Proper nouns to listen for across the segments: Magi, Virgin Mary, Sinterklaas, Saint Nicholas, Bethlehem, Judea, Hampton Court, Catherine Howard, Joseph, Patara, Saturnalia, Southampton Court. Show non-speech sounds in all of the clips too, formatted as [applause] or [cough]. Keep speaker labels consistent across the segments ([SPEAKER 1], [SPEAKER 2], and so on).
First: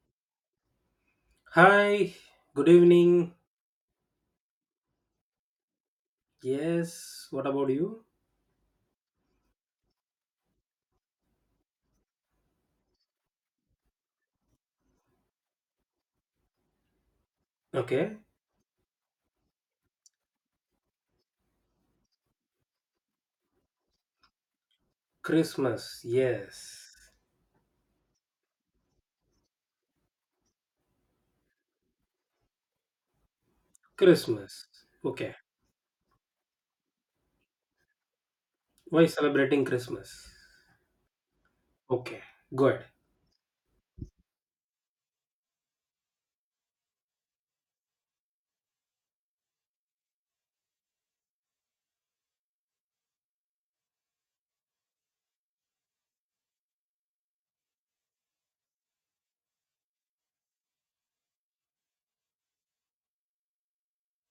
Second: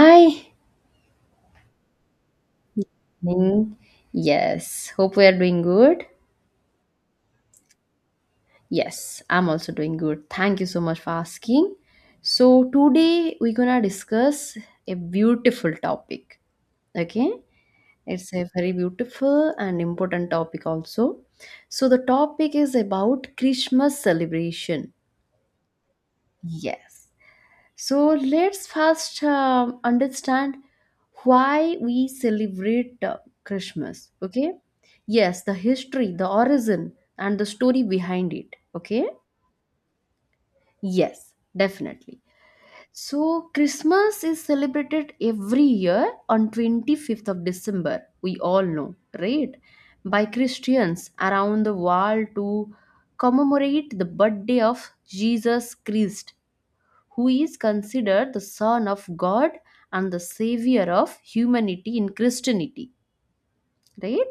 [SPEAKER 1] Hi,
[SPEAKER 2] Hi, good evening.
[SPEAKER 1] Ning. Yes, hope we are doing good.
[SPEAKER 2] Yes, what about you?
[SPEAKER 1] Yes, I'm also doing good. Thank you so much for asking. So, today we're gonna discuss a beautiful topic. Okay,
[SPEAKER 2] Okay,
[SPEAKER 1] it's a very beautiful and important topic, also. So, the topic is about Christmas celebration.
[SPEAKER 2] Christmas.
[SPEAKER 1] Yes.
[SPEAKER 2] Yes,
[SPEAKER 1] So let's first understand why we celebrate Christmas. Okay.
[SPEAKER 2] Christmas. Okay,
[SPEAKER 1] Yes, the history, the origin, and the story behind it.
[SPEAKER 2] why
[SPEAKER 1] Okay.
[SPEAKER 2] celebrating Christmas?
[SPEAKER 1] Yes, definitely.
[SPEAKER 2] Okay, good.
[SPEAKER 1] So Christmas is celebrated every year on 25th of December. We all know, right? By Christians around the world to commemorate the birthday of Jesus Christ, who is considered the son of God and the savior of humanity in Christianity, right?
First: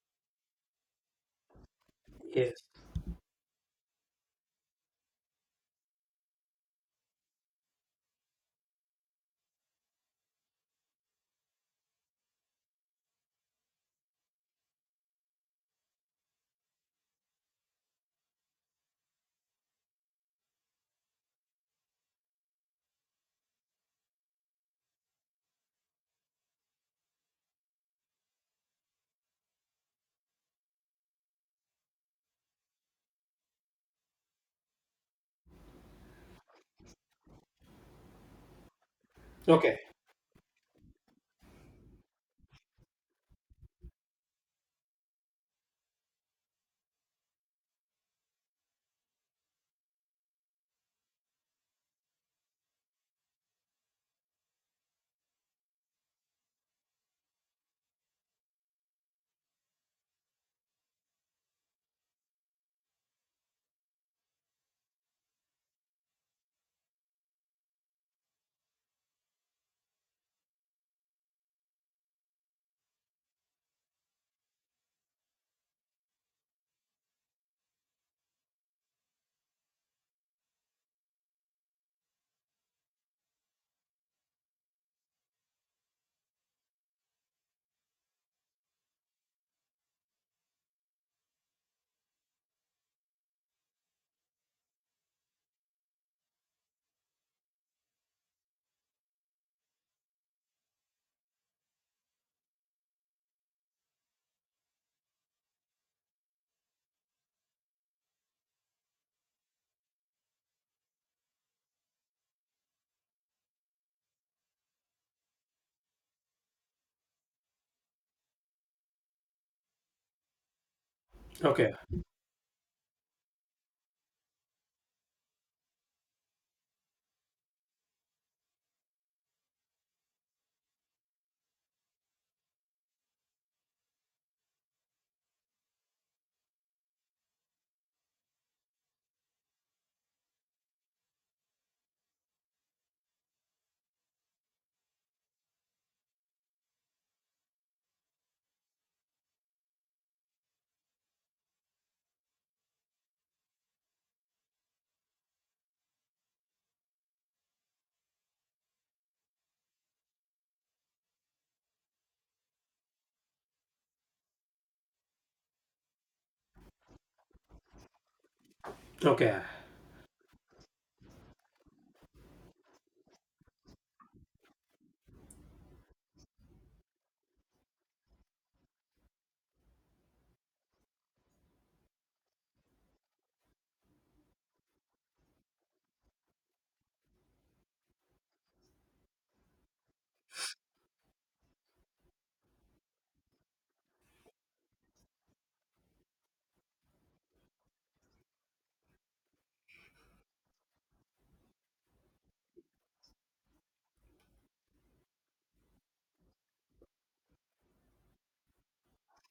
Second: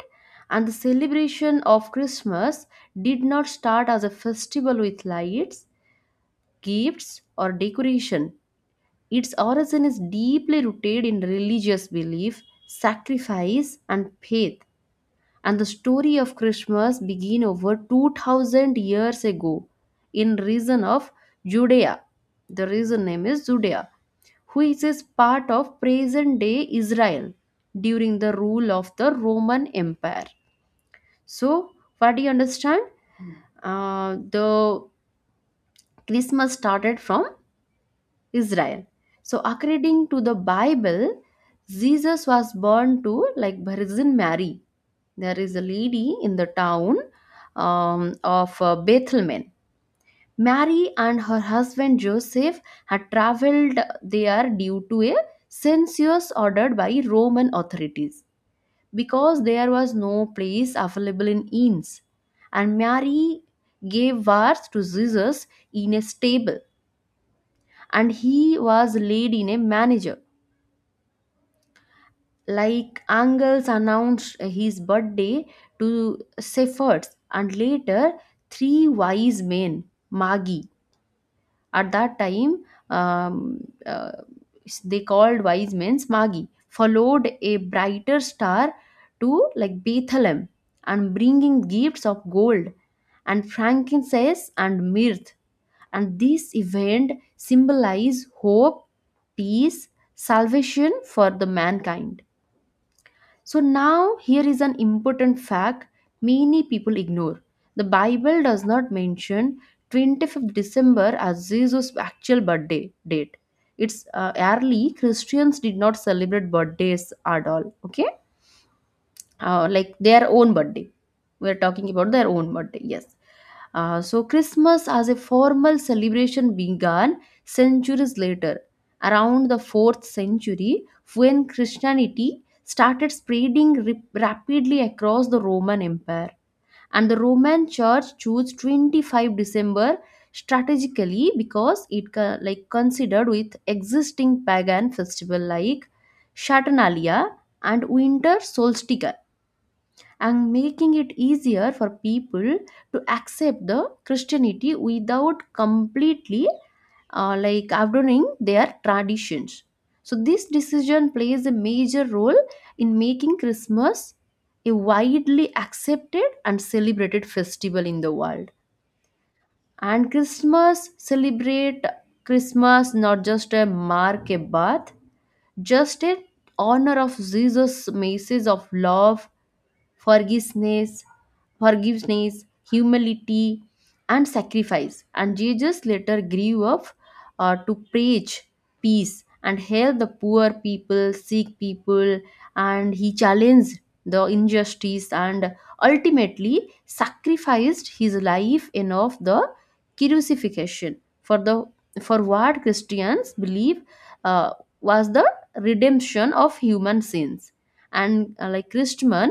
[SPEAKER 1] And the celebration of
[SPEAKER 2] Yes.
[SPEAKER 1] Christmas did not start as a festival with lights, gifts, or decoration. Its origin is deeply rooted in religious belief, sacrifice, and faith. And the story of Christmas began over 2000 years ago in region of Judea. The region name is Judea, which is part of present day Israel, during the rule of the Roman Empire. So, what do you understand? The Christmas started from Israel. So,
[SPEAKER 2] Okay,
[SPEAKER 1] according to the Bible, Jesus was born to like Virgin Mary. There is a lady in the town of Bethlehem. Mary and her husband Joseph had traveled there due to a census ordered by Roman authorities because there was no place available in inns. And Mary gave birth to Jesus in a stable, and he was laid in a manger. Like angels announced his birthday to shepherds, and later three wise men, Magi. At that time, um, uh, they called wise men Magi, followed a brighter star to like Bethlehem and bringing gifts of gold and frankincense and myrrh. And this event symbolize hope, peace, salvation for the mankind. So now here is an important fact many people ignore. The Bible does not mention 25th December as Jesus' actual birthday date. It's early Christians did not celebrate birthdays at all. Okay, like their own birthday. We're
[SPEAKER 2] okay,
[SPEAKER 1] talking about their own birthday, yes. So, Christmas as a formal celebration began centuries later, around the 4th century, when Christianity started spreading rapidly across the Roman Empire. And the Roman Church chose 25th December strategically because it considered with existing pagan festival like Saturnalia and winter solstice, and making it easier for people to accept the Christianity without completely like abandoning their traditions. So this decision plays a major role in making Christmas a widely accepted and celebrated festival in the world.
[SPEAKER 2] okay.
[SPEAKER 1] And Christmas celebrate Christmas not just a mark a birth, just an honor of Jesus' message of love, forgiveness, forgiveness, humility, and sacrifice. And Jesus later grew up to preach peace and help the poor people, sick people, and he challenged the injustice and ultimately sacrificed his life in of the crucifixion for the for what Christians believe uh, was the redemption of human sins, and like Christman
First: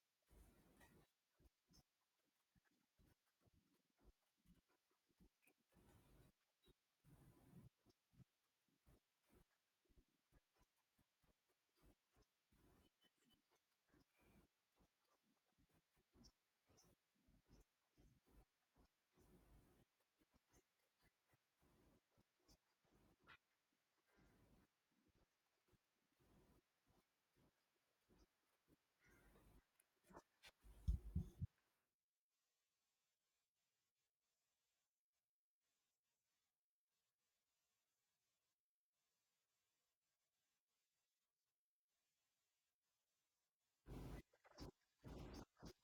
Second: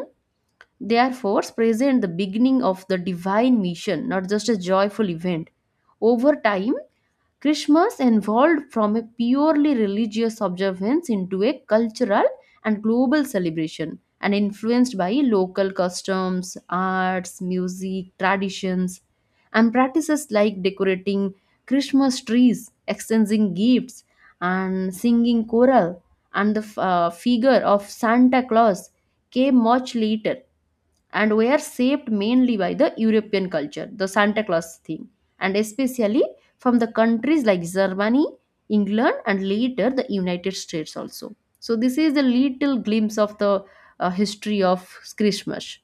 [SPEAKER 1] they are force present the beginning of the divine mission, not just a joyful event. Over time, Christmas evolved from a purely religious observance into a cultural and global celebration and influenced by local customs, arts, music, traditions, and practices like decorating Christmas trees, exchanging gifts, and singing choral, and the figure of Santa Claus came much later and were shaped mainly by the European culture, the Santa Claus theme, and especially from the countries like Germany, England, and later the United States also. So, this is a little glimpse of the history of Christmas.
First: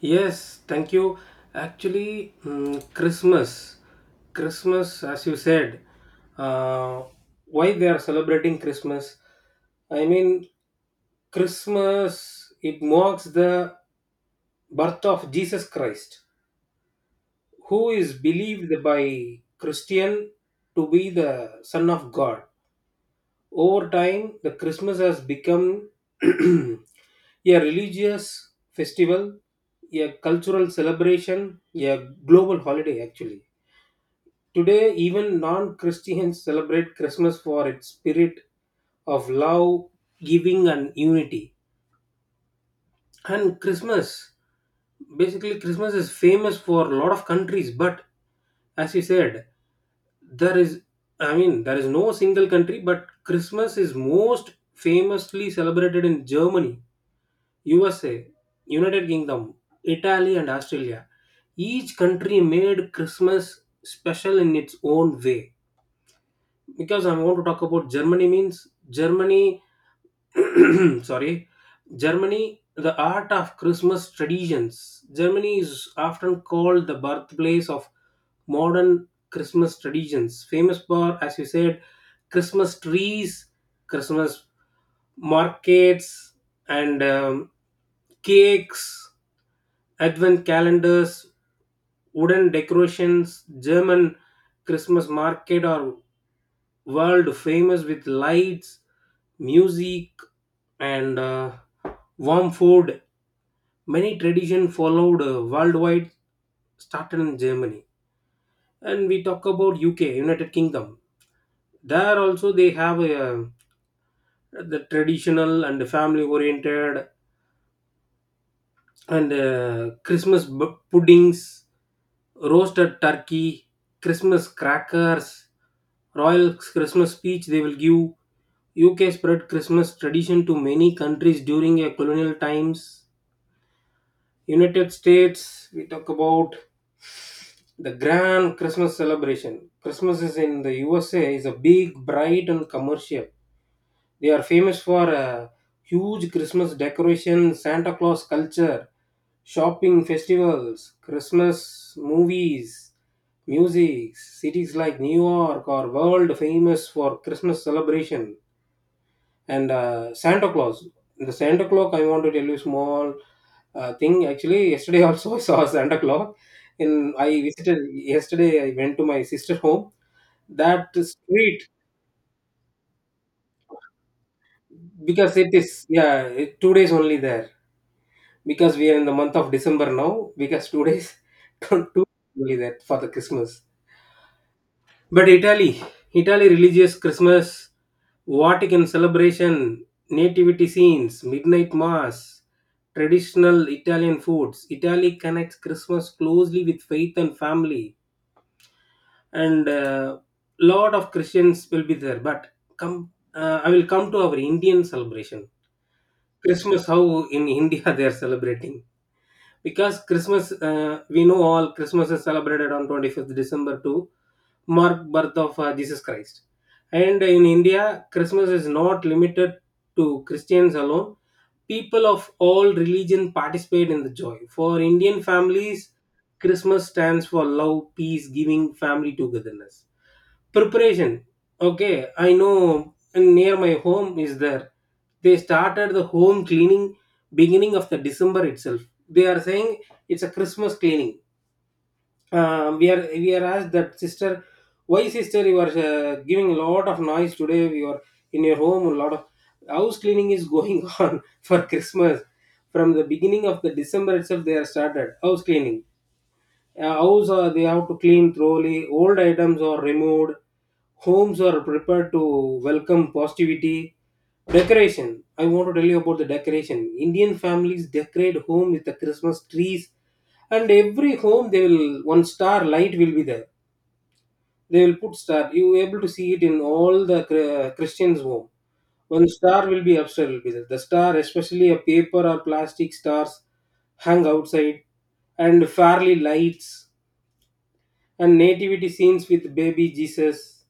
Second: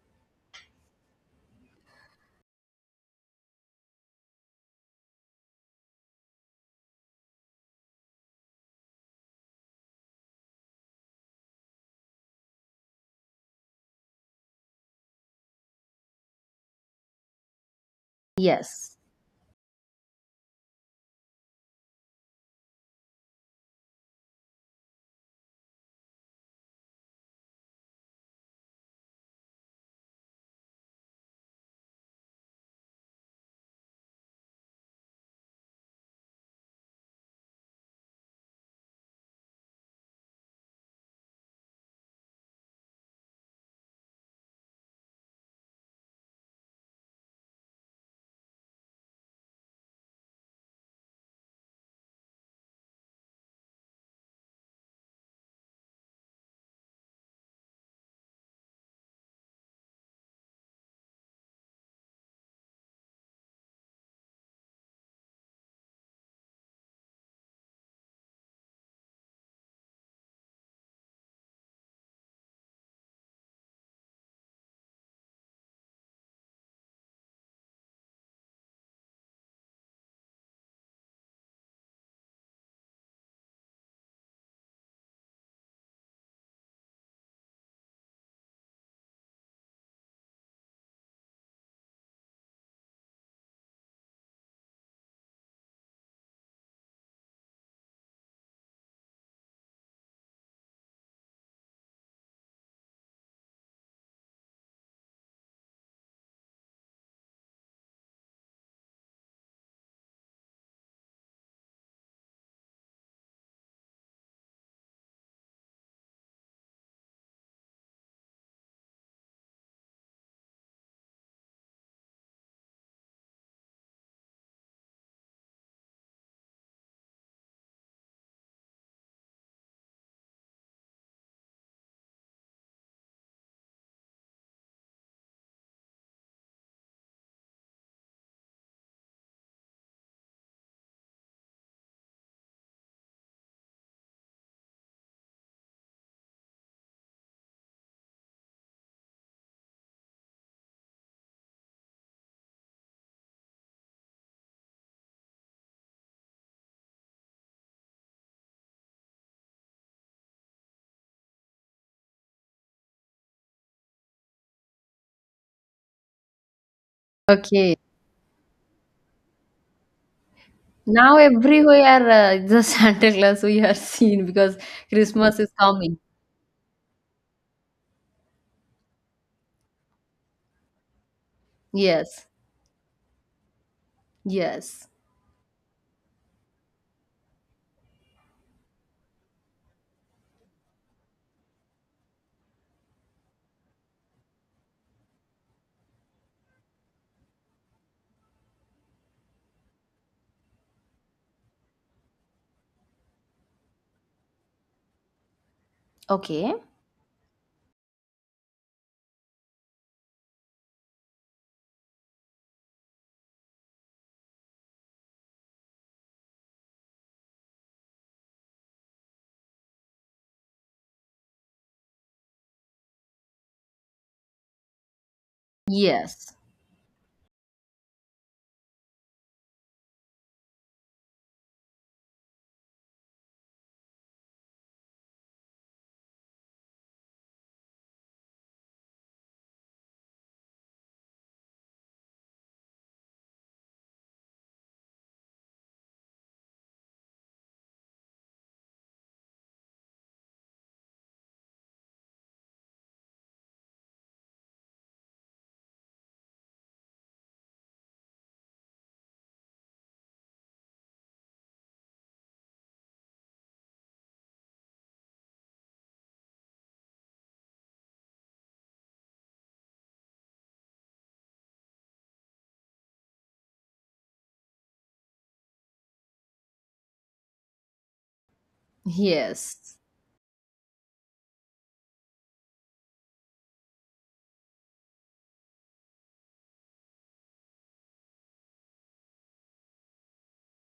[SPEAKER 2] Yes, thank you. Actually, Christmas, as you said, uh, why they are celebrating Christmas? I mean, Christmas, it marks the birth of Jesus Christ, who is believed
[SPEAKER 1] Yes.
[SPEAKER 2] by Christian to be the Son of God. Over time, the Christmas has become [clears throat] a religious festival, a cultural celebration, a global holiday actually. Today, even non Christians celebrate Christmas for its spirit of love, giving, and unity. And Christmas, basically Christmas is famous for a lot of countries, but as you said, there is, I mean, there is no single country, but Christmas is most famously celebrated in Germany, USA, United Kingdom, Italy, and Australia. Each country made Christmas special in its own way. Because I want to talk about Germany, means germany, [clears throat] sorry, Germany, the art of Christmas traditions. Germany is often called the birthplace of modern Christmas traditions, famous for, as you said, Christmas trees, Christmas markets, and cakes, advent calendars, wooden decorations. German Christmas market or world famous with lights, music, and warm food. Many tradition followed worldwide, started in Germany. And we talk about UK, United Kingdom. There also they have a, the traditional and family oriented, and puddings, roasted turkey, Christmas crackers, royal Christmas speech they will give. UK spread Christmas tradition to many countries during a colonial times. United States, we talk about the grand Christmas celebration. Christmas is in the USA is a big, bright, and commercial. They are famous for huge Christmas decoration, Santa Claus culture, shopping festivals, Christmas movies, music. Cities like New York are world famous for Christmas celebration and Santa Claus. The Santa Claus, I want to tell you small thing. Actually, yesterday also [laughs] I saw Santa Claus. In I
[SPEAKER 1] Okay.
[SPEAKER 2] visited yesterday. I went to my sister home. That
[SPEAKER 1] Now,
[SPEAKER 2] street
[SPEAKER 1] everywhere the [laughs] Santa Claus we are seen because
[SPEAKER 2] because
[SPEAKER 1] Christmas is
[SPEAKER 2] it is
[SPEAKER 1] coming.
[SPEAKER 2] yeah it, 2 days only there, because we are in the month of December now, because 2 days, [laughs] two
[SPEAKER 1] Yes.
[SPEAKER 2] only that for the Christmas.
[SPEAKER 1] Yes.
[SPEAKER 2] But Italy, religious Christmas, Vatican celebration, nativity scenes, midnight mass, traditional Italian foods. Italy connects Christmas closely with faith and family, and lot of Christians will be there. But come, I will come to our Indian celebration.
[SPEAKER 1] Okay.
[SPEAKER 2] Christmas, how in India [laughs] they are celebrating. Because Christmas, we know all Christmas is celebrated on 25th December to mark birth of Jesus Christ. And in India, Christmas is not limited to Christians alone. People of all religion participate in the joy. For Indian families,
[SPEAKER 1] Yes.
[SPEAKER 2] Christmas stands for love, peace, giving, family togetherness, preparation. Okay, I know. Near my home is there, they started the home cleaning beginning of the December itself. They are saying it's a Christmas cleaning. We are asked that, sister, why sister you are giving a lot of noise today, you are in your home a lot of house cleaning is going [laughs] on for Christmas. From the beginning of the December itself they are started house cleaning. House, they have to clean thoroughly. Old items are removed. Homes are prepared to welcome positivity. Decoration. I want to tell you about the decoration. Indian families decorate home with the Christmas trees, and every home they will one star light will be there. They will put star. You able to see it in all the Christians' home. One star
[SPEAKER 1] Yes.
[SPEAKER 2] will be upstairs. Will be there. The star, especially a paper or plastic stars, hang outside and fairly lights and nativity scenes with baby Jesus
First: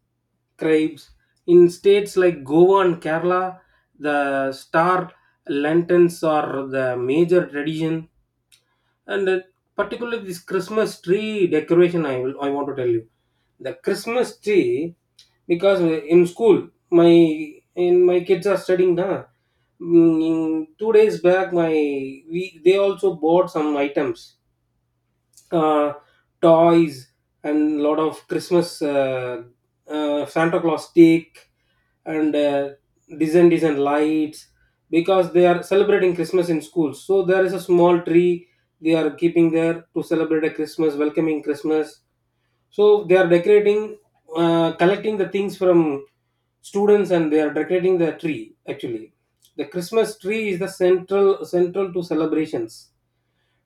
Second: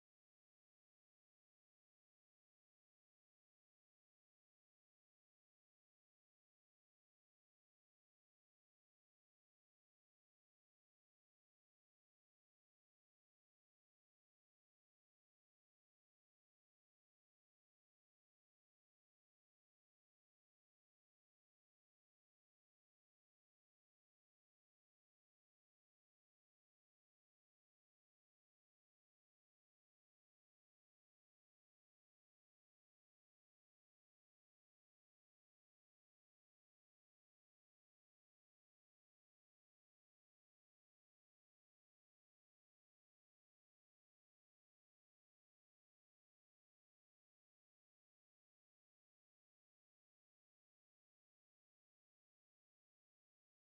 [SPEAKER 2] cribes. In states like Goa and Kerala, the star lanterns are the major tradition, and particularly this Christmas tree decoration. I want to tell you the Christmas tree, because in school my in my kids are studying now. Mm, 2 days back, my we they also bought some items, uh, toys and lot of Christmas, Santa Claus stick and design lights, because they are celebrating Christmas in schools. So there is a small tree they are keeping there to celebrate a Christmas, welcoming Christmas. So they are decorating, collecting the things from students, and they are decorating the tree actually. The Christmas tree is the central to celebrations,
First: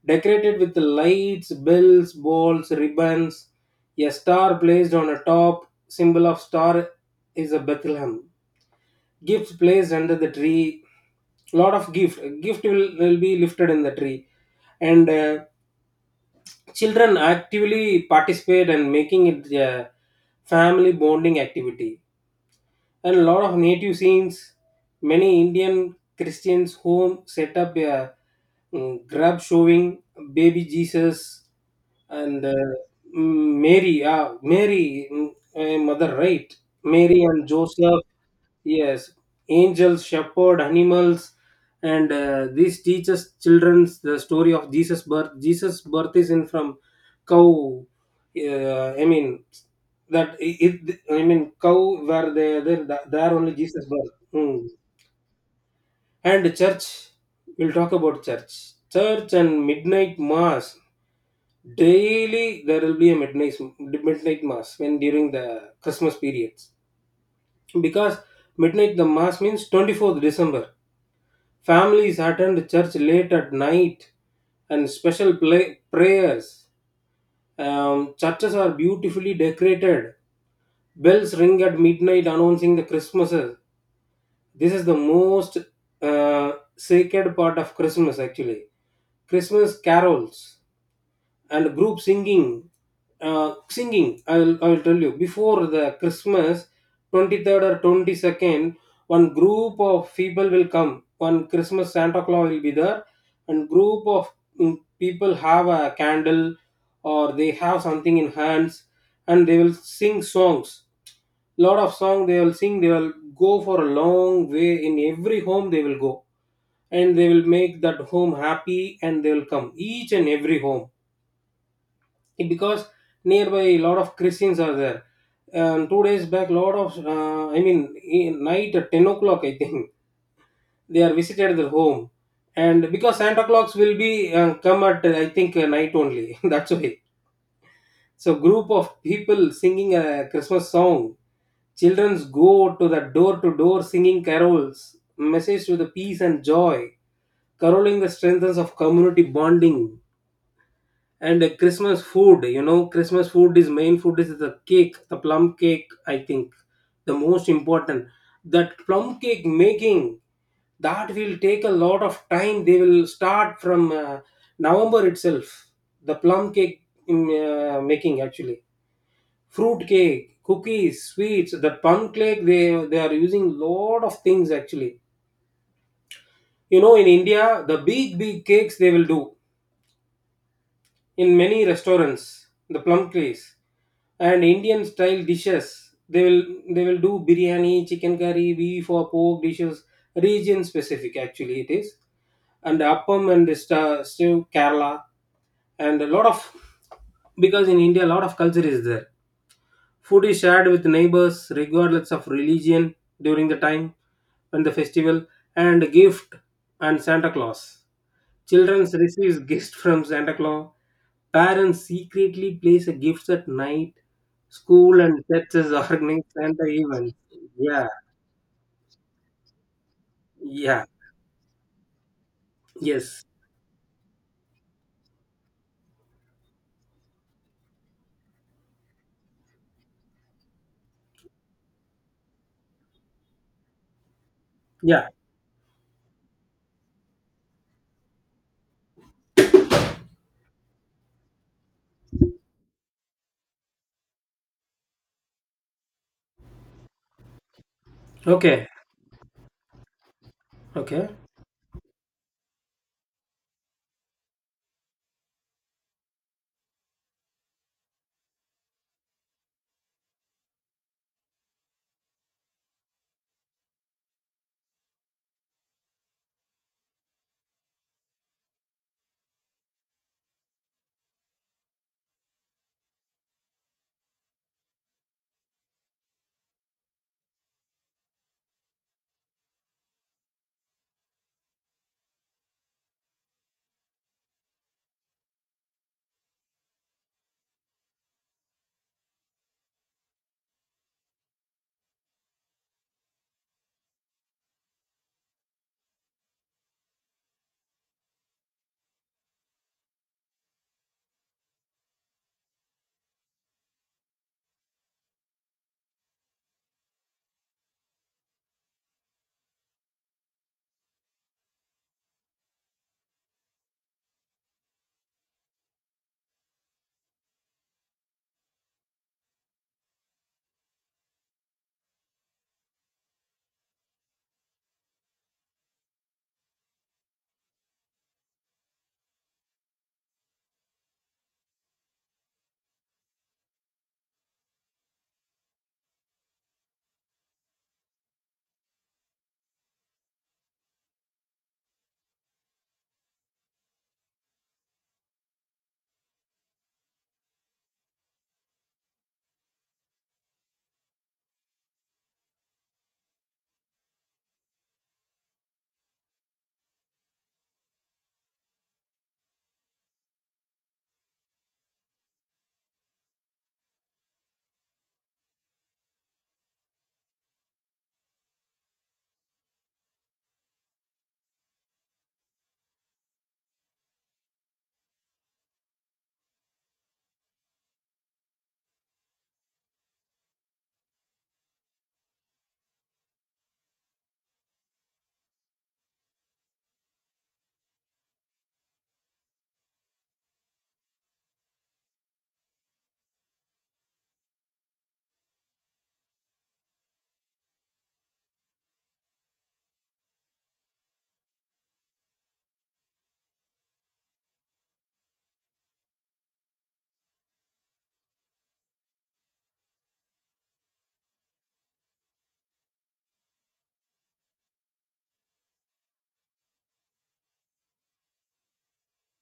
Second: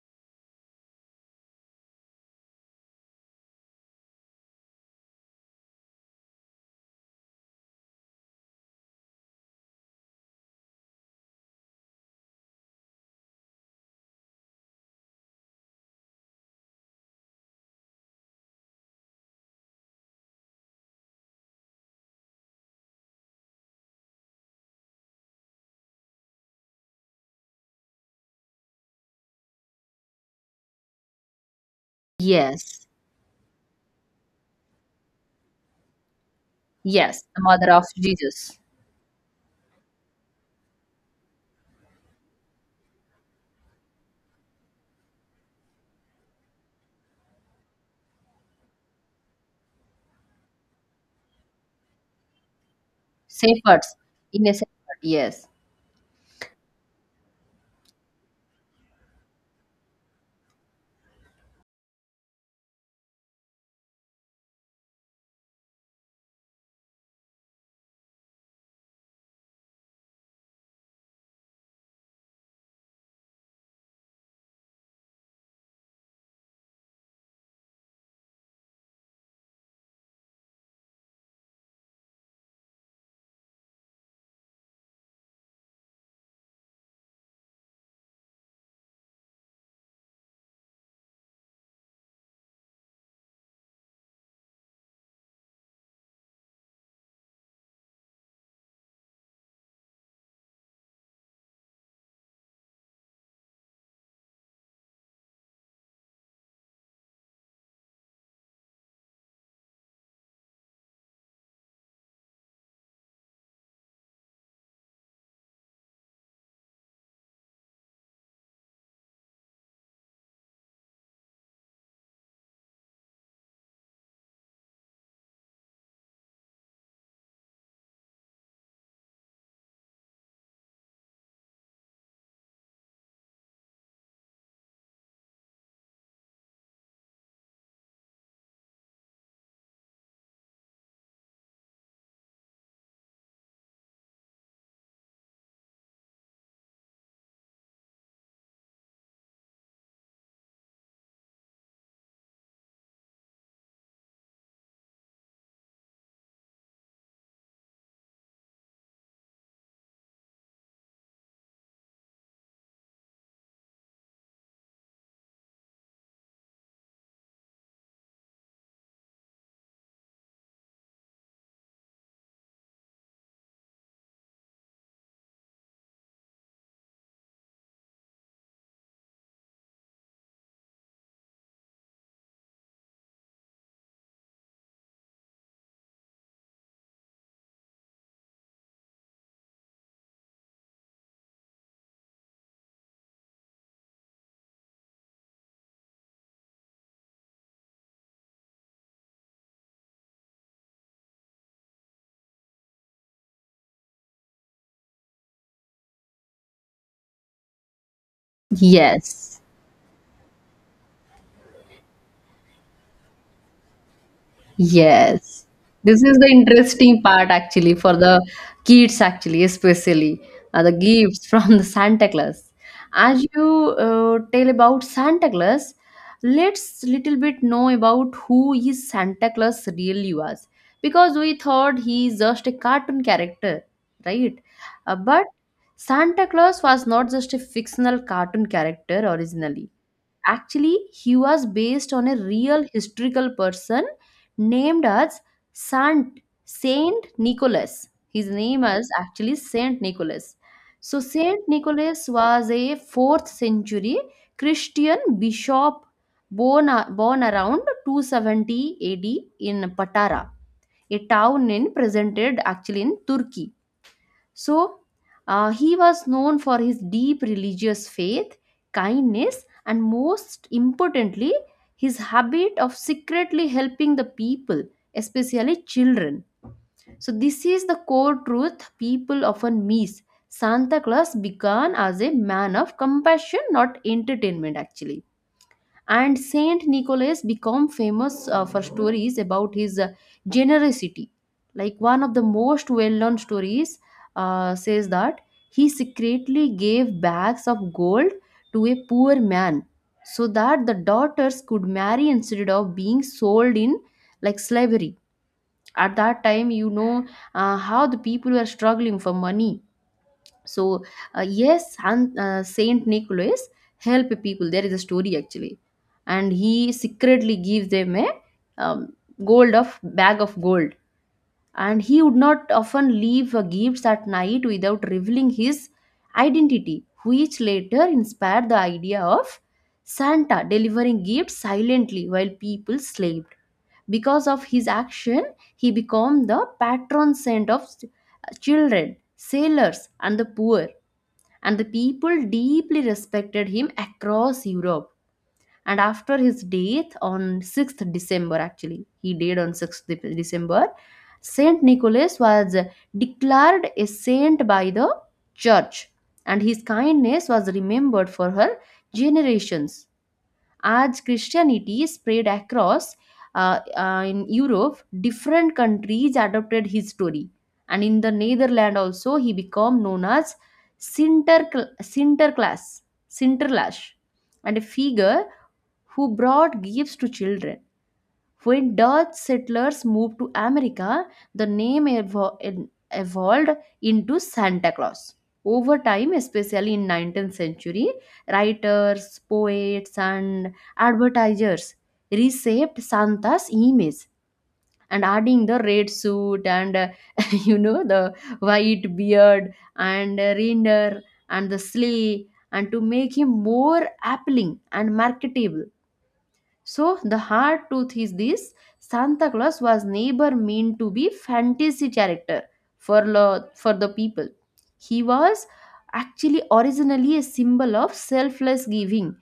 [SPEAKER 2] decorated with lights, bells, balls, ribbons. A star placed on a top, symbol of star, is a Bethlehem. Gifts placed under the tree, lot of gift. Gift will be lifted in the tree, and children actively participate and making it a family bonding activity. And a lot of native scenes. Many Indian Christians who set up a grub showing baby Jesus and
[SPEAKER 1] Yes.
[SPEAKER 2] Mary, Mary, mother, right?
[SPEAKER 1] Yes.
[SPEAKER 2] Mary
[SPEAKER 1] The
[SPEAKER 2] and
[SPEAKER 1] mother of
[SPEAKER 2] Joseph,
[SPEAKER 1] Jesus.
[SPEAKER 2] yes, angels, shepherd, animals, and this teaches children the story of Jesus' birth. Jesus' birth is in from cow. I mean that it. I mean cow where they there only Jesus'
[SPEAKER 1] Shepherds.
[SPEAKER 2] birth.
[SPEAKER 1] In a
[SPEAKER 2] Hmm.
[SPEAKER 1] shepherd. Yes.
[SPEAKER 2] And church, we'll talk about church, church and midnight mass. Daily there will be a midnight mass when during the Christmas periods, because midnight the mass means 24th December. Families attend church late at night and special play, prayers. Churches are beautifully decorated. Bells ring at midnight announcing the Christmases. This is the most uh, sacred part of Christmas, actually. Christmas carols and group singing, singing I'll tell you, before the Christmas 23rd or 22nd one group of people will come, one Christmas Santa Claus will be there, and group of people have a candle or they have something in hands and they will sing songs, lot of song they will sing, they will go for a long way, in every home they will go, and they will make that home happy, and they will come each and every home. Okay, because nearby a lot of Christians are there, and 2 days back lot of I mean in night at 10 o'clock I think [laughs] they are visited their home, and because Santa Claus will be come at I think night only, [laughs] that's why. So group of people singing a Christmas song, childrens go to the door to door singing carols, message to the peace and joy, caroling the strengths of community bonding. And Christmas food, you know Christmas food is main food is the cake, the plum cake I think the most important. That plum cake making, that will take a lot of time, they will start from November itself, the plum cake, making actually, fruit cake, cookies, sweets. The plum cake they are using lot of things actually. You know in India the big big cakes they will do, in many restaurants the plum craze. And Indian style dishes they will they will do biryani, chicken curry, beef or pork dishes, region specific actually it is. And appam and stew, Kerala. And a lot of, because in India a lot of culture is there, food is shared with neighbors regardless of religion during the time when the festival, and gift and Santa Claus, children receives
[SPEAKER 1] Yes.
[SPEAKER 2] gifts from Santa Claus. Parents secretly place a gifts at night. School and
[SPEAKER 1] Yes.
[SPEAKER 2] churches [laughs]
[SPEAKER 1] This is
[SPEAKER 2] organize
[SPEAKER 1] the
[SPEAKER 2] Santa
[SPEAKER 1] interesting
[SPEAKER 2] events.
[SPEAKER 1] part
[SPEAKER 2] [laughs]
[SPEAKER 1] actually
[SPEAKER 2] Yeah,
[SPEAKER 1] for the kids actually, especially the
[SPEAKER 2] yeah,
[SPEAKER 1] gifts [laughs] from the Santa Claus. As
[SPEAKER 2] yes,
[SPEAKER 1] you tell about Santa Claus, let's little bit know about who is Santa Claus really was, because we thought he is just a cartoon character, right? Uh,
[SPEAKER 2] yeah.
[SPEAKER 1] but Santa Claus was not just a fictional cartoon character originally. Actually, he was based on a real historical person named as Saint Nicholas. His name
[SPEAKER 2] Okay,
[SPEAKER 1] is actually Saint Nicholas. So
[SPEAKER 2] okay,
[SPEAKER 1] Saint Nicholas was a 4th century Christian bishop, born around 270 AD in Patara, a town in presented actually in Turkey. So, he was known for his deep religious faith, kindness, and most importantly, his habit of secretly helping the people, especially children. So, this is the core truth people often miss. Santa Claus began as a man of compassion, not entertainment, actually, and Saint Nicholas became famous for stories about his generosity. Like, one of the most well-known stories says that he secretly gave bags of gold to a poor man so that the daughters could marry instead of being sold in like slavery at that time. You know how the people were struggling for money. So yes, Saint Nicholas help people. There is a story actually, and he secretly gives them a um, gold of bag of gold. And he would not often leave gifts at night without revealing his identity, which later inspired the idea of Santa delivering gifts silently while people slept. Because of his action, he became the patron saint of children, sailors, and the poor, and the people deeply respected him across Europe. And after his death on 6th December, actually, he died on December. Saint Nicholas was declared a saint by the church, and his kindness was remembered for her generations. As Christianity spread across in Europe, different countries adopted his story, and in the Netherlands also he became known as Sinterklaas, Sinterklaas, and a figure who brought gifts to children. When Dutch settlers moved to America, the name evolved into Santa Claus. Over time, especially in 19th century, writers, poets, and advertisers reshaped Santa's image, and adding the red suit and [laughs] the white beard and reindeer and the sleigh, and to make him more appealing and marketable. So the hard truth is this: Santa Claus was never meant to be fantasy character for the people. He was actually originally a symbol of selfless giving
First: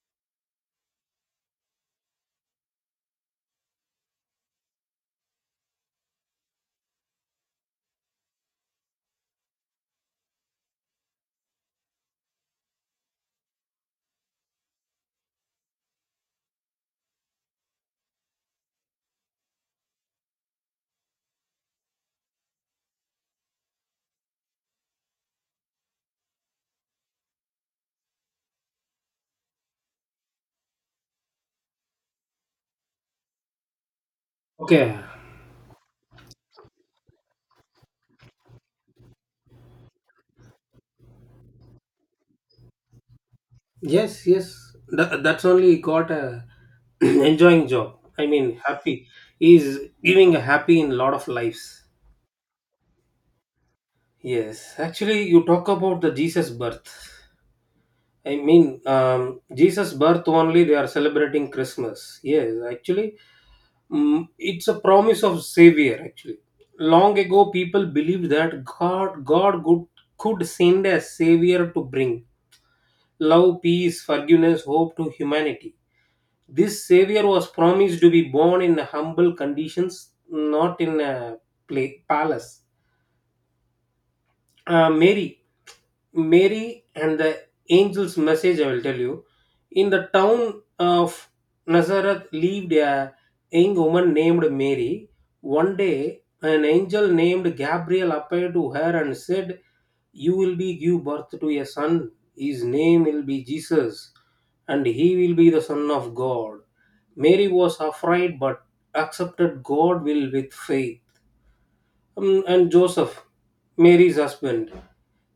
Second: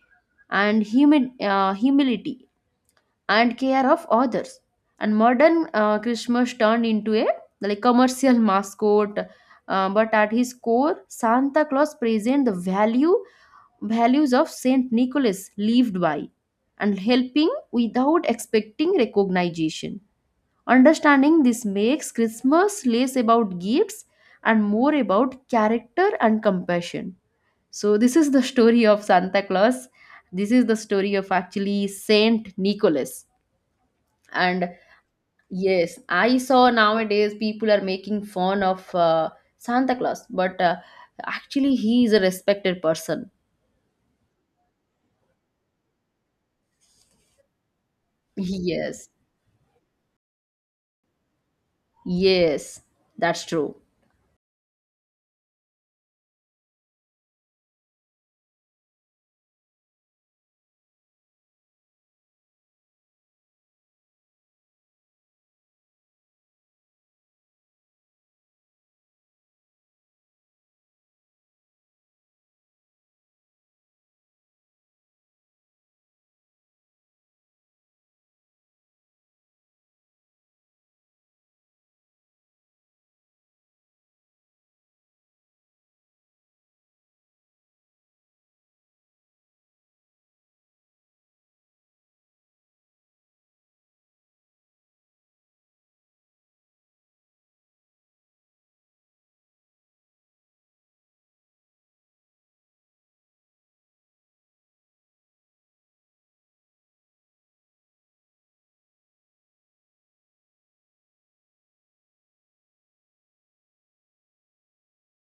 [SPEAKER 1] and humility and care of others. And modern Christmas turned into a like commercial [laughs] mascot, but at his core, Santa Claus present the values of Saint Nicholas lived by, and helping without expecting recognition. Understanding this makes Christmas less about gifts and more about character and compassion. So, this is the story of Santa Claus. This is the story of actually Saint Nicholas. And
[SPEAKER 2] okay.
[SPEAKER 1] yes, I saw nowadays people are making fun of Santa Claus, but actually, he is a respected person.
[SPEAKER 2] Yes, yes. That's only got a [clears throat] enjoying job. I
[SPEAKER 1] [laughs]
[SPEAKER 2] mean, happy.
[SPEAKER 1] Yes.
[SPEAKER 2] He is giving a happy in lot of lives.
[SPEAKER 1] Yes, that's true.
[SPEAKER 2] Yes, actually, you talk about the Jesus birth. I mean, Jesus birth only they are celebrating Christmas. Yes, actually, it's a promise of savior actually. Long ago people believed that God could send a savior to bring love, peace, forgiveness, hope to humanity. This savior was promised to be born in humble conditions, not in a pla palace. Mary, and the angel's message. I will tell you. In the town of Nazareth lived a young woman named Mary. One day, an angel named Gabriel appeared to her and said, "You will be give birth to a son. His name will be Jesus, and he will be the son of God." Mary was afraid, but accepted God will with faith. And Joseph, Mary's husband.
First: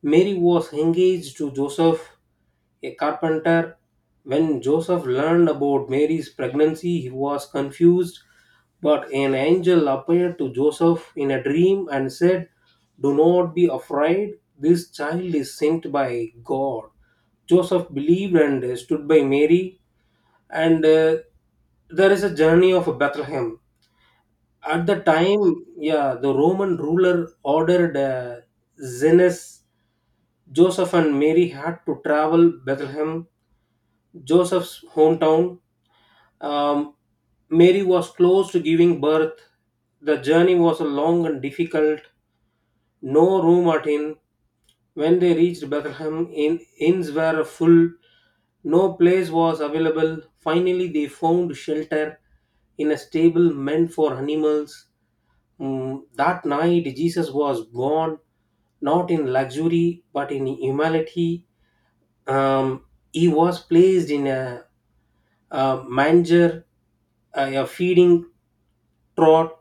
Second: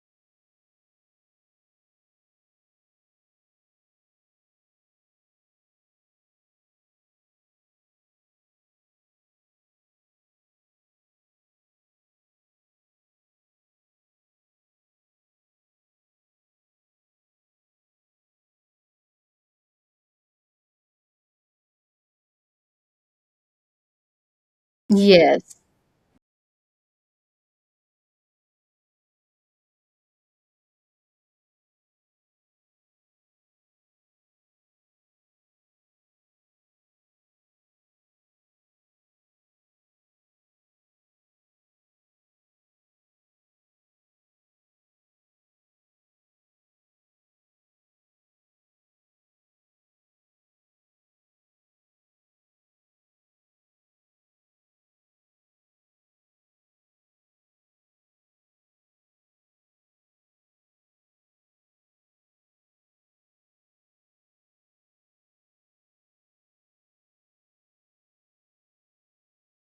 [SPEAKER 2] Mary was engaged to Joseph, a carpenter. When Joseph learned about Mary's pregnancy, he was confused, but an angel appeared to Joseph in a dream and said, "Do not be afraid, this child is sent by God." Joseph believed and stood by Mary, and there is a journey of Bethlehem. At the
[SPEAKER 1] Yes,
[SPEAKER 2] time, yeah, the Roman ruler ordered Zenas, Joseph, and Mary had to travel Bethlehem, Joseph's hometown. Um, Mary was close to giving birth. The journey was long and difficult. No room at inn. When they reached Bethlehem, inns were full. No place was available. Finally, they found shelter in a stable meant for animals. That night, Jesus was born not in luxury but in humility. Um, he was placed in a manger, a feeding trough,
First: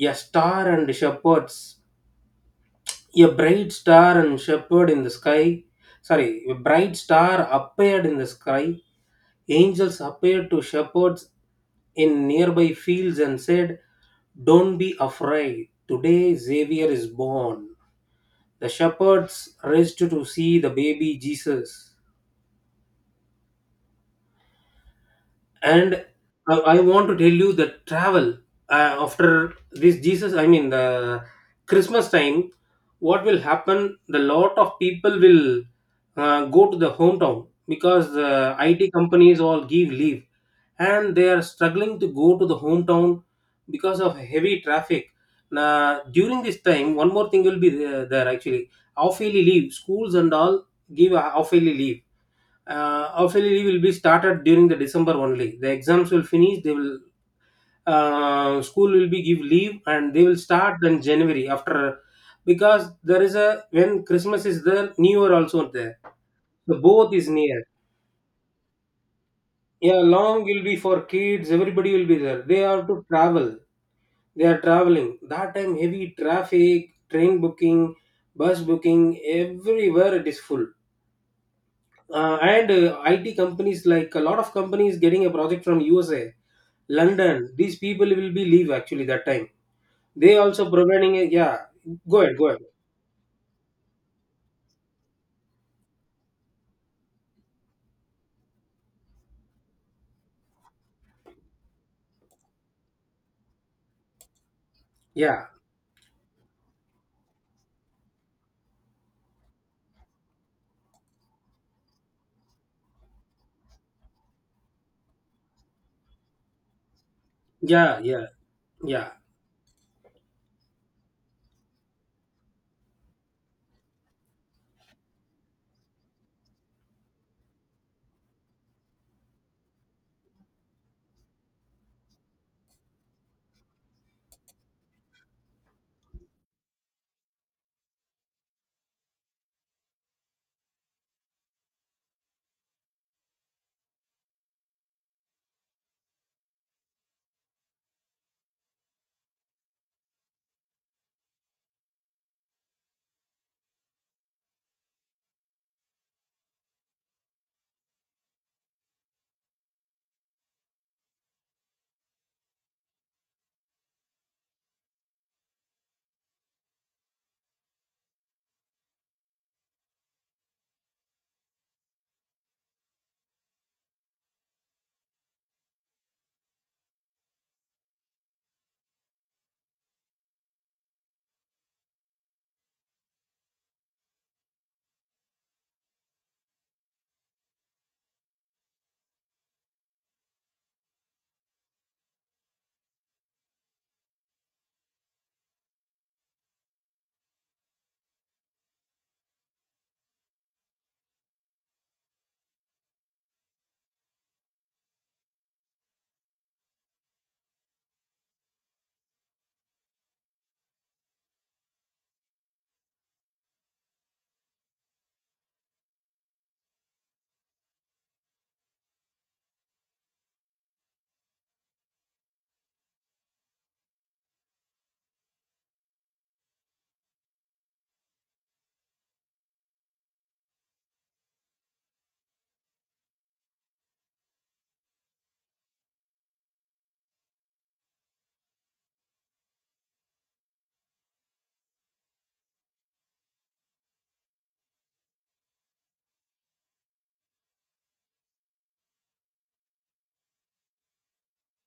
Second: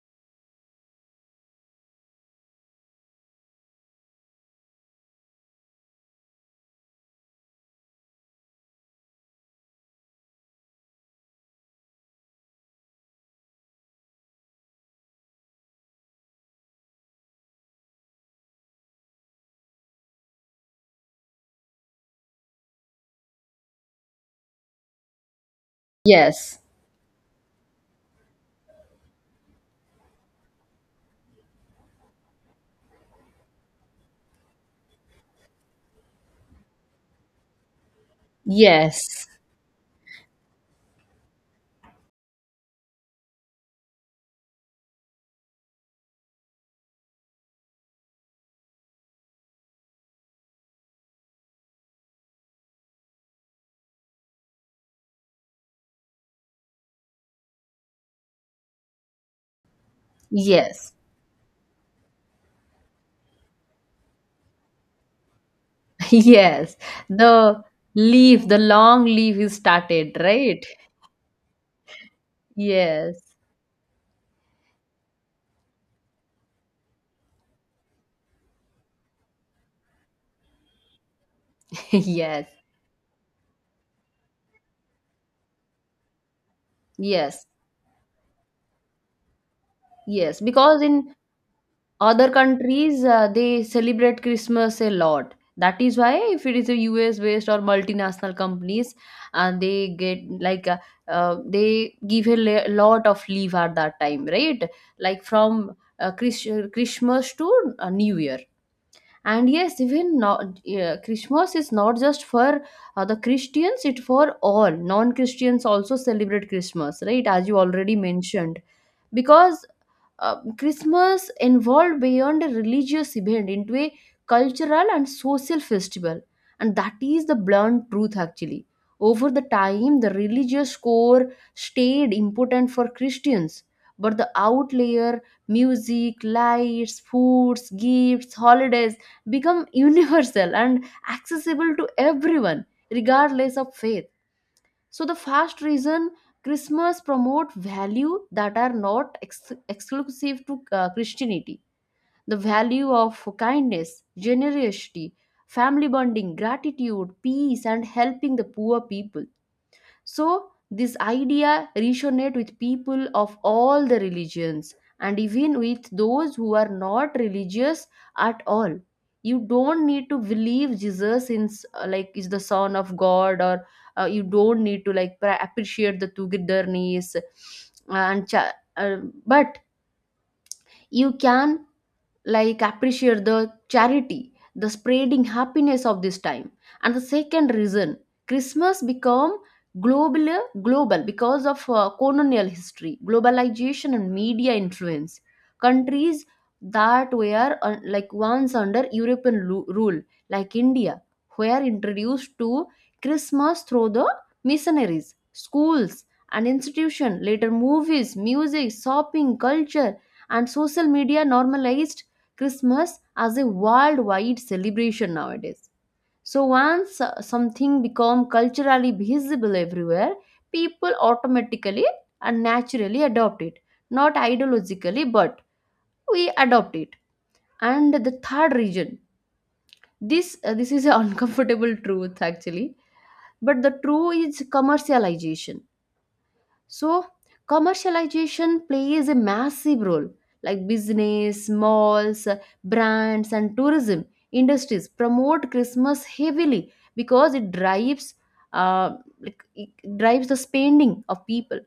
[SPEAKER 2] a star and shepherds, a bright star and shepherd in the sky. Sorry, a bright star appeared in the sky. Angels appeared to shepherds in nearby fields and said, "Don't be afraid, today Xavier is born." The shepherds rushed to see the baby Jesus. And I,
[SPEAKER 1] yes,
[SPEAKER 2] I want to tell you that travel after this Jesus, I mean the Christmas time, what will happen? The lot of people will go to the hometown because the IT
[SPEAKER 1] yes,
[SPEAKER 2] companies all give leave, and they are struggling to go to the hometown because of heavy traffic. Now, during this time, one more thing will be there, there actually. Half yearly leave, schools and all give a half yearly leave officially will be started during the December only. The exams will finish. They will school will be give leave and they will start
[SPEAKER 1] yes,
[SPEAKER 2] in January after because there is a when Christmas is there, New Year also there.
[SPEAKER 1] [laughs] yes.
[SPEAKER 2] The both is
[SPEAKER 1] The
[SPEAKER 2] near.
[SPEAKER 1] leaf, the long leaf is
[SPEAKER 2] Yeah,
[SPEAKER 1] started,
[SPEAKER 2] long will
[SPEAKER 1] right?
[SPEAKER 2] be for kids. Everybody will be there. They have to
[SPEAKER 1] Yes,
[SPEAKER 2] travel. They are traveling. That time heavy traffic, train booking, bus booking, everywhere it is full.
[SPEAKER 1] [laughs]
[SPEAKER 2] uh,
[SPEAKER 1] yes,
[SPEAKER 2] and uh, IT companies like a lot of companies getting a project from USA,
[SPEAKER 1] yes,
[SPEAKER 2] London. These people will be leave actually that time. They
[SPEAKER 1] yes.
[SPEAKER 2] also
[SPEAKER 1] Because in
[SPEAKER 2] providing a yeah. Go
[SPEAKER 1] other
[SPEAKER 2] ahead, go ahead.
[SPEAKER 1] countries, they celebrate Christmas a lot. That is why if it is a US based or multinational companies, and they get they give a lot of leave at that time, right? Like
[SPEAKER 2] Yeah,
[SPEAKER 1] from Christmas to New Year. And yes, even not yeah, Christmas is not just for the Christians; it for all non-Christians also celebrate Christmas, right? As you already
[SPEAKER 2] yeah, yeah,
[SPEAKER 1] mentioned,
[SPEAKER 2] yeah.
[SPEAKER 1] because Christmas evolved beyond a religious event into a cultural and social festival. And that is the blunt truth actually. Over the time, the religious core stayed important for Christians, but the outlayer, music, lights, foods, gifts, holidays become [laughs] universal and accessible to everyone, regardless of faith. So the first reason: Christmas promote value that are not exclusive to Christianity. The value of kindness, generosity, family bonding, gratitude, peace, and helping the poor people. So this idea resonates with people of all the religions and even with those who are not religious at all. You don't need to believe Jesus in like is the son of God, or you don't need to like pra- appreciate the togetherness and but you can like appreciate the charity, the spreading happiness of this time. And the second reason: Christmas become global because of colonial history, globalization, and media influence. Countries that were like once under European rule like India were introduced to Christmas through the missionaries, schools, and institution. Later movies, music, shopping culture, and social media normalized Christmas as a worldwide celebration nowadays. So once something become culturally visible everywhere, people automatically and naturally adopt it. Not ideologically, but we adopt it. And the third reason, this is an [laughs] uncomfortable truth actually, but the true is commercialization. So, commercialization plays a massive role, like business, malls, brands, and tourism industries promote Christmas heavily because it drives the spending of people.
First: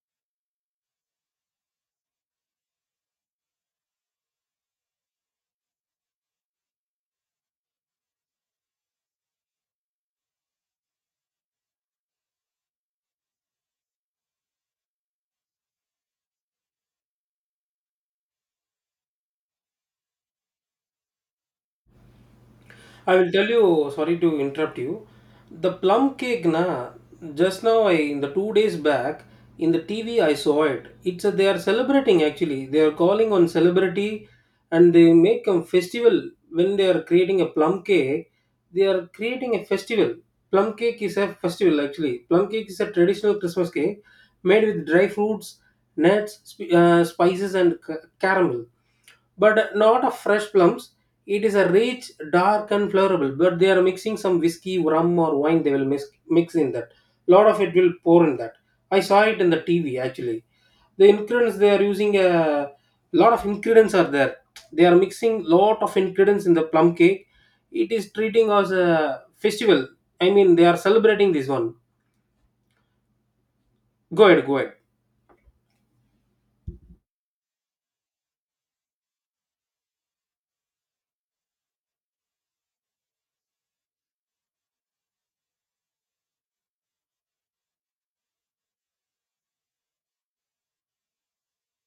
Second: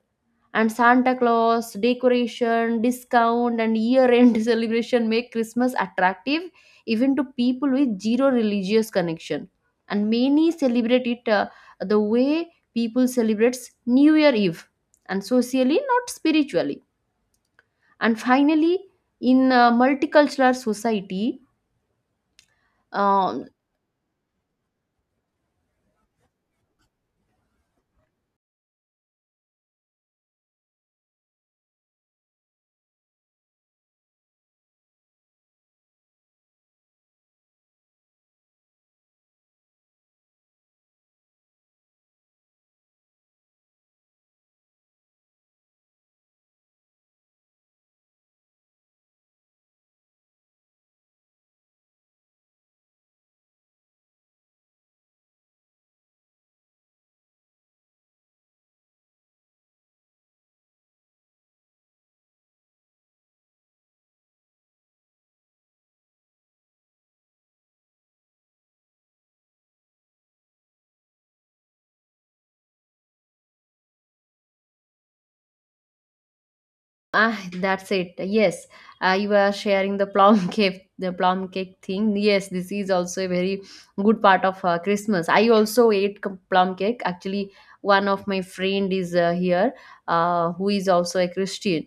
[SPEAKER 1] And Santa Claus, decoration, discount, and year end [laughs] celebration make Christmas attractive even to people with zero religious connection. And many celebrate it the way people celebrates New Year Eve, and socially, not spiritually. And finally, in a multicultural society,
[SPEAKER 2] I will
[SPEAKER 1] uh,
[SPEAKER 2] tell you, sorry to interrupt you. The plum cake, na, just now, I, in the two days back, in the TV, I saw it. It's a, they are celebrating actually. They are calling on celebrity and they make a festival when they are creating a plum cake. They are creating a festival. Plum cake is a festival actually. Plum cake is a traditional Christmas cake made with dry fruits, nuts, spices, and caramel but not a fresh plums. It is a rich, dark, and flavorable. But they are mixing some whiskey, rum, or wine. They will mix in that. Lot of it will pour in that. I saw it in the TV actually. The ingredients they are using a lot of ingredients are there. They are mixing lot of ingredients in the plum cake. It is treating as a festival. I mean, they are celebrating this one. Go ahead, go ahead.
[SPEAKER 1] Ah, that's it. Yes, you were sharing the plum [laughs] cake, the plum cake thing. Yes, this is also a very good part of Christmas. I also ate plum cake. Actually, one of my friend is here, who is also a Christian,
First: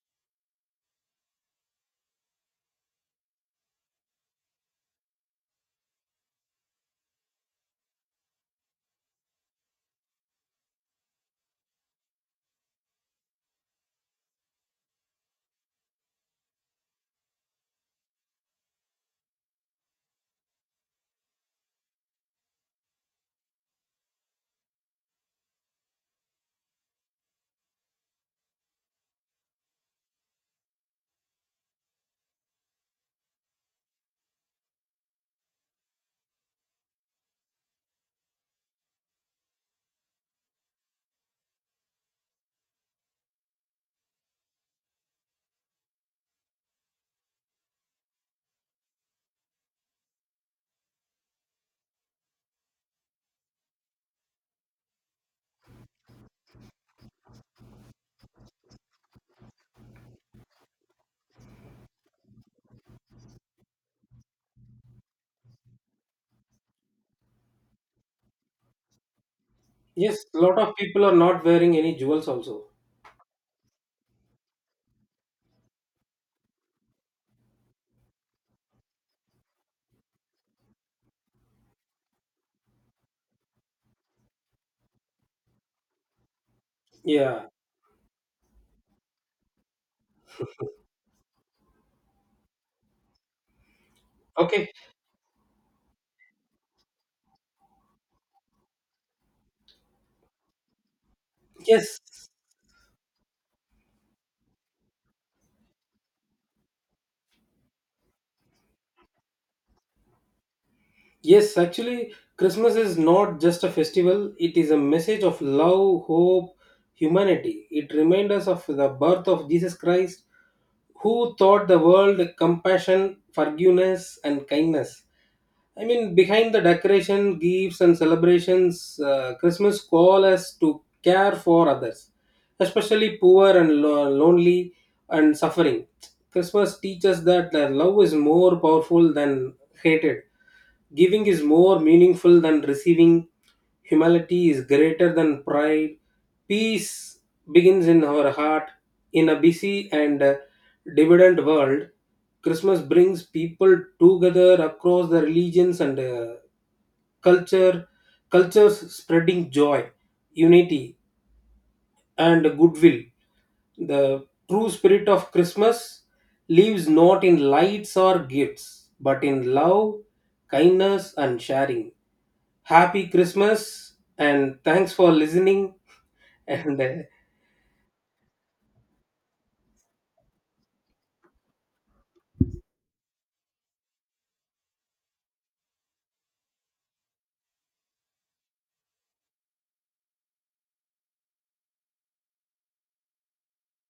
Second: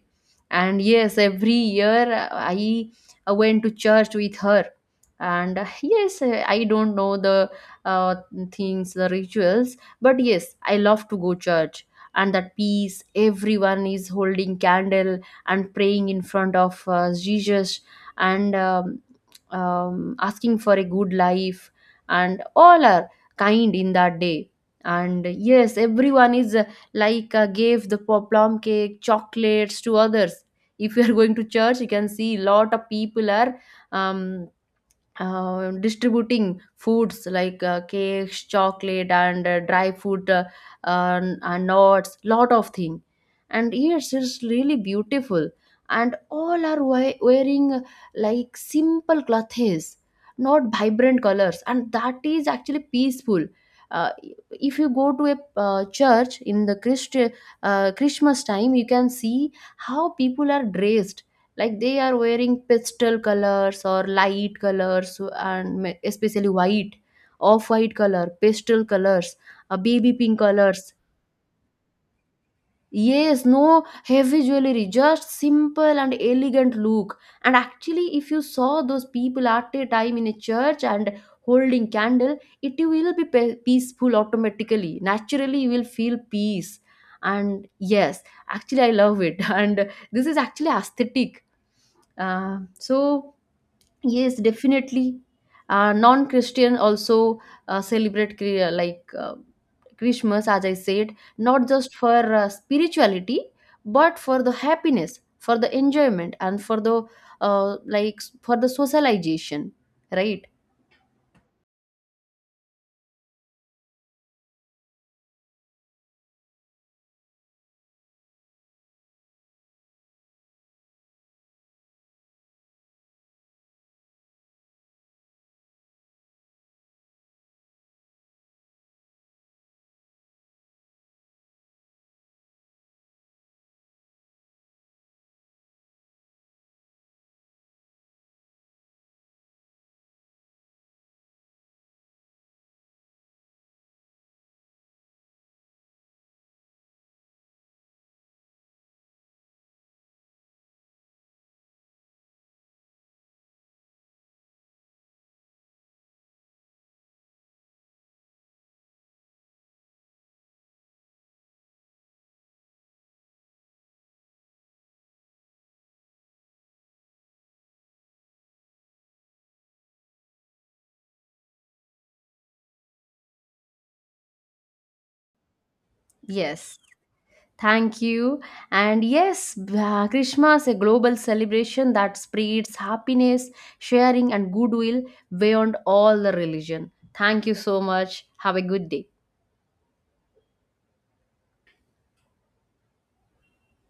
[SPEAKER 1] and yes, every year I went to church with her. And yes, I don't know the uh, things, the rituals, but yes, I love to go church. And that peace, everyone is holding candle and praying in front of Jesus and asking for a good life, and all are kind in that day. And yes, everyone is gave the plum cake, chocolates to others. If you are [laughs] going to church, you can see lot of people are um, distributing foods like cakes, chocolate, and dry food, and nuts, lot of thing. And yes, it's really beautiful, and all are wearing simple clothes, not vibrant colors, and that is actually peaceful. uh, if you go to a church in the Christmas time, you can see how people are dressed, like they are wearing pastel colors or light colors, and especially white, off white color, pastel colors, baby
[SPEAKER 2] Yes,
[SPEAKER 1] pink
[SPEAKER 2] lot of
[SPEAKER 1] colors.
[SPEAKER 2] people are not wearing any jewels also.
[SPEAKER 1] Yes, no heavy jewelry, just simple and elegant look. And actually if you saw those people at a time in a church and holding candle, it will be peaceful automatically, naturally you will feel peace.
[SPEAKER 2] Yeah.
[SPEAKER 1] And yes, actually I love it. [laughs] And this is actually aesthetic, uh, so Yes,
[SPEAKER 2] Okay.
[SPEAKER 1] definitely. Non-Christian also celebrate Christmas, as I said, not just
[SPEAKER 2] Yes.
[SPEAKER 1] for spirituality, but for the happiness, for the enjoyment, and uh, like for the socialization, right?
[SPEAKER 2] Yes, actually, Christmas is not just a festival, it is a message of love, hope, humanity. It reminds us of the birth of Jesus Christ, who taught the world compassion, forgiveness, and kindness. I mean, behind the decoration, gifts, and celebrations, Christmas calls us to care for others, especially poor and lonely and suffering. Christmas teaches that the love is more powerful than hated. Giving is more meaningful than receiving. Humility is greater than pride. Peace begins in our heart. In a busy and dividend world, Christmas brings people together across the religions and culture, cultures spreading joy, unity, and goodwill. The true spirit of Christmas lives not in lights or gifts, but in love, kindness, and sharing. Happy Christmas, and thanks for listening. [laughs]
[SPEAKER 1] Yes.
[SPEAKER 2] And
[SPEAKER 1] Thank you. And yes, Christmas, a global celebration that spreads happiness, sharing, and goodwill beyond all the religion. Thank you so much. Have a good day.